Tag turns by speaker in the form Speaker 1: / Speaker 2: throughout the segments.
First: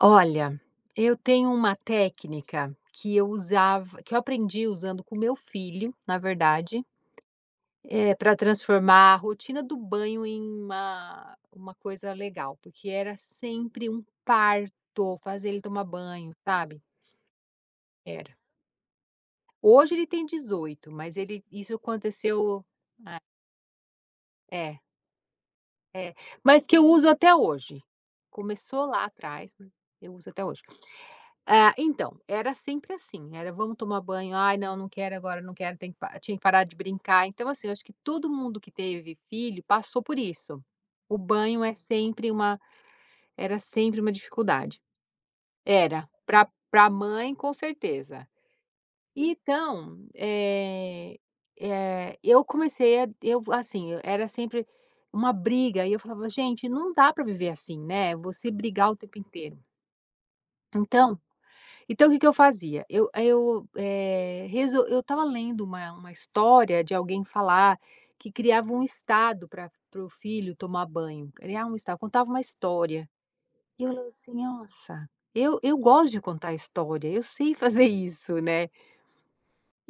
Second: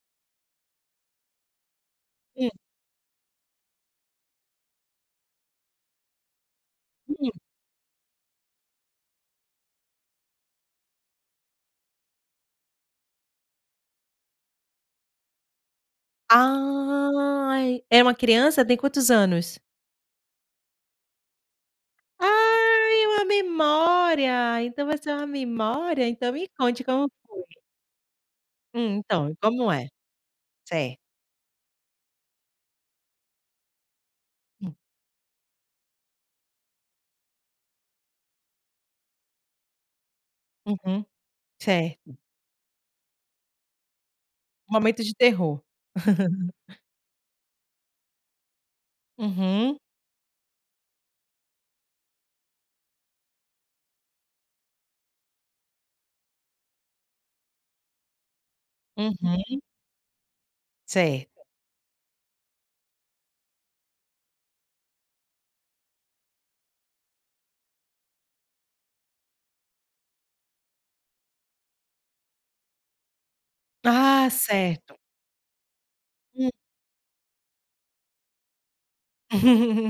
Speaker 1: Olha, eu tenho uma
Speaker 2: Hum.
Speaker 1: técnica que eu usava que eu aprendi usando com meu filho, na verdade,
Speaker 2: Uhum.
Speaker 1: eh, para transformar a rotina do banho em uma uma coisa legal porque era sempre um parto, fazer ele tomar banho, sabe?
Speaker 2: Ai. É uma
Speaker 1: Era.
Speaker 2: criança, tem quantos anos?
Speaker 1: Hoje ele tem 18 mas ele isso aconteceu
Speaker 2: Ai é
Speaker 1: é.
Speaker 2: uma memória,
Speaker 1: É.
Speaker 2: então você é uma memória,
Speaker 1: É,
Speaker 2: então me
Speaker 1: mas que
Speaker 2: conte
Speaker 1: eu uso
Speaker 2: como
Speaker 1: até
Speaker 2: foi.
Speaker 1: hoje, começou lá
Speaker 2: Então,
Speaker 1: atrás, mas
Speaker 2: como é?
Speaker 1: eu uso até hoje.
Speaker 2: Certo.
Speaker 1: Ah, então, era sempre assim, era: "Vamos tomar banho, ai
Speaker 2: Hum.
Speaker 1: não, não quero agora, não quero, tenho que" tinha que parar de brincar, então assim eu acho que todo mundo que teve filho, passou por isso.
Speaker 2: Uhum.
Speaker 1: O banho é
Speaker 2: Certo.
Speaker 1: sempre uma era sempre uma dificuldade.
Speaker 2: Momento de terror.
Speaker 1: Era, para para mãe com certeza.
Speaker 2: Uhum.
Speaker 1: Então, eh eh, eu comecei a eu assim, era sempre uma briga e eu falava: "Gente, não dá para viver assim, né", você brigar o tempo inteiro.
Speaker 2: Uhum
Speaker 1: Então
Speaker 2: Certo.
Speaker 1: então o que que eu fazia? Eu, eh eu, eh, eu estava lendo uma uma história de alguém falar, que criava um estado para para o filho tomar banho, criava um estado, contava uma história. E eu lembro
Speaker 2: Ah,
Speaker 1: assim,
Speaker 2: certo.
Speaker 1: nossa, eu eu gosto de
Speaker 2: Hum.
Speaker 1: contar história, eu sei fazer isso, né.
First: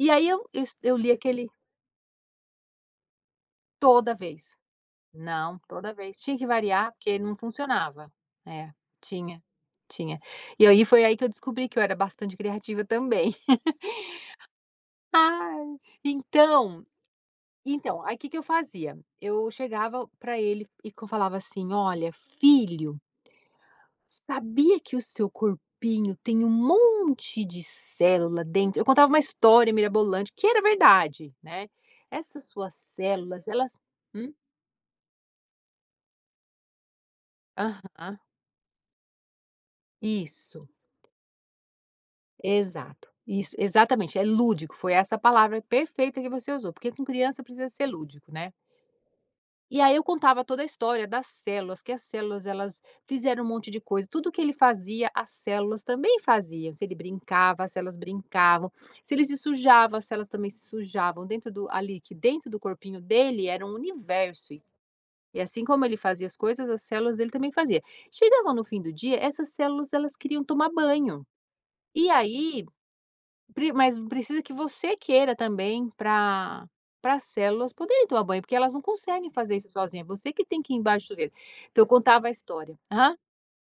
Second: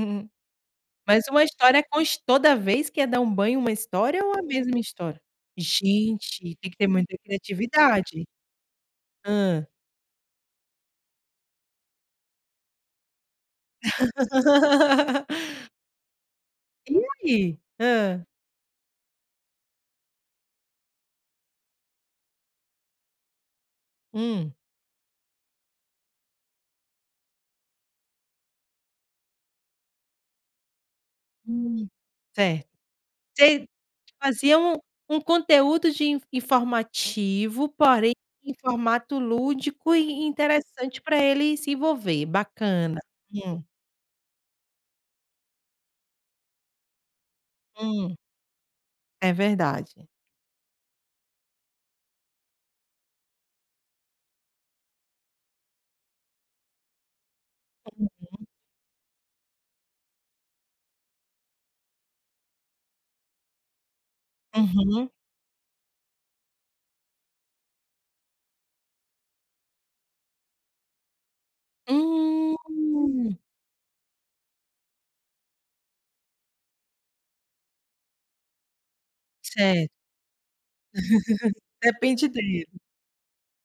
Speaker 1: E aí eu s, eu li
Speaker 2: Mas uma
Speaker 1: aquele
Speaker 2: história, oxe, toda vez que é dar um banho uma
Speaker 1: Toda
Speaker 2: história ou a
Speaker 1: vez.
Speaker 2: mesma história?
Speaker 1: Não, toda vez, tinha que
Speaker 2: Gente, tem que ter
Speaker 1: variar
Speaker 2: muita
Speaker 1: porque não funcionava.
Speaker 2: criatividade.
Speaker 1: É, tinha,
Speaker 2: Hã.
Speaker 1: tinha. E aí foi aí, que eu descobri que eu era bastante criativa também. Ai, então
Speaker 2: E ai?
Speaker 1: então aí
Speaker 2: Hã.
Speaker 1: que que eu fazia? Eu chegava para ele e que eu falava assim: "Olha filho"...
Speaker 2: Hum.
Speaker 1: "sabia que o seu corpinho tem um monte de célula dentro?". Eu contava uma história mirabolante que era verdade, né.
Speaker 2: Hum.
Speaker 1: Essas
Speaker 2: Certo.
Speaker 1: suas células
Speaker 2: Você
Speaker 1: elas, hum?
Speaker 2: fazia um um conteúdo de informativo, porém
Speaker 1: Aham.
Speaker 2: em formato lúdico e
Speaker 1: Isso.
Speaker 2: interessante para ele se envolver, bacana
Speaker 1: Exato, isso
Speaker 2: hum.
Speaker 1: exatamente é lúdico foi essa palavra perfeita que você usou, porque com criança precisa ser
Speaker 2: Hum.
Speaker 1: lúdico, né.
Speaker 2: É
Speaker 1: E aí eu
Speaker 2: verdade.
Speaker 1: contava toda a história das células, que as células elas fizeram um monte de coisa, tudo que ele fazia as células também faziam, se ele brincava, as células
Speaker 2: [unintelligible]
Speaker 1: brincavam, se ele se sujava as células também se sujavam, dentro do ali que dentro do corpinho dele era um universo e,
Speaker 2: Uhum.
Speaker 1: e assim como ele fazia as coisas as células dele também fazia. Chegava no fim do dia essas células elas queriam tomar banho. E aí,
Speaker 2: Hum.
Speaker 1: mas precisa que você queira também para para as células poderem tomar banho porque elas não conseguem fazer isso
Speaker 2: Certo.
Speaker 1: sozinha, você que tem que ir embaixo do chuveiro. Então eu contava
Speaker 2: Depende
Speaker 1: a
Speaker 2: dele.
Speaker 1: história, aham.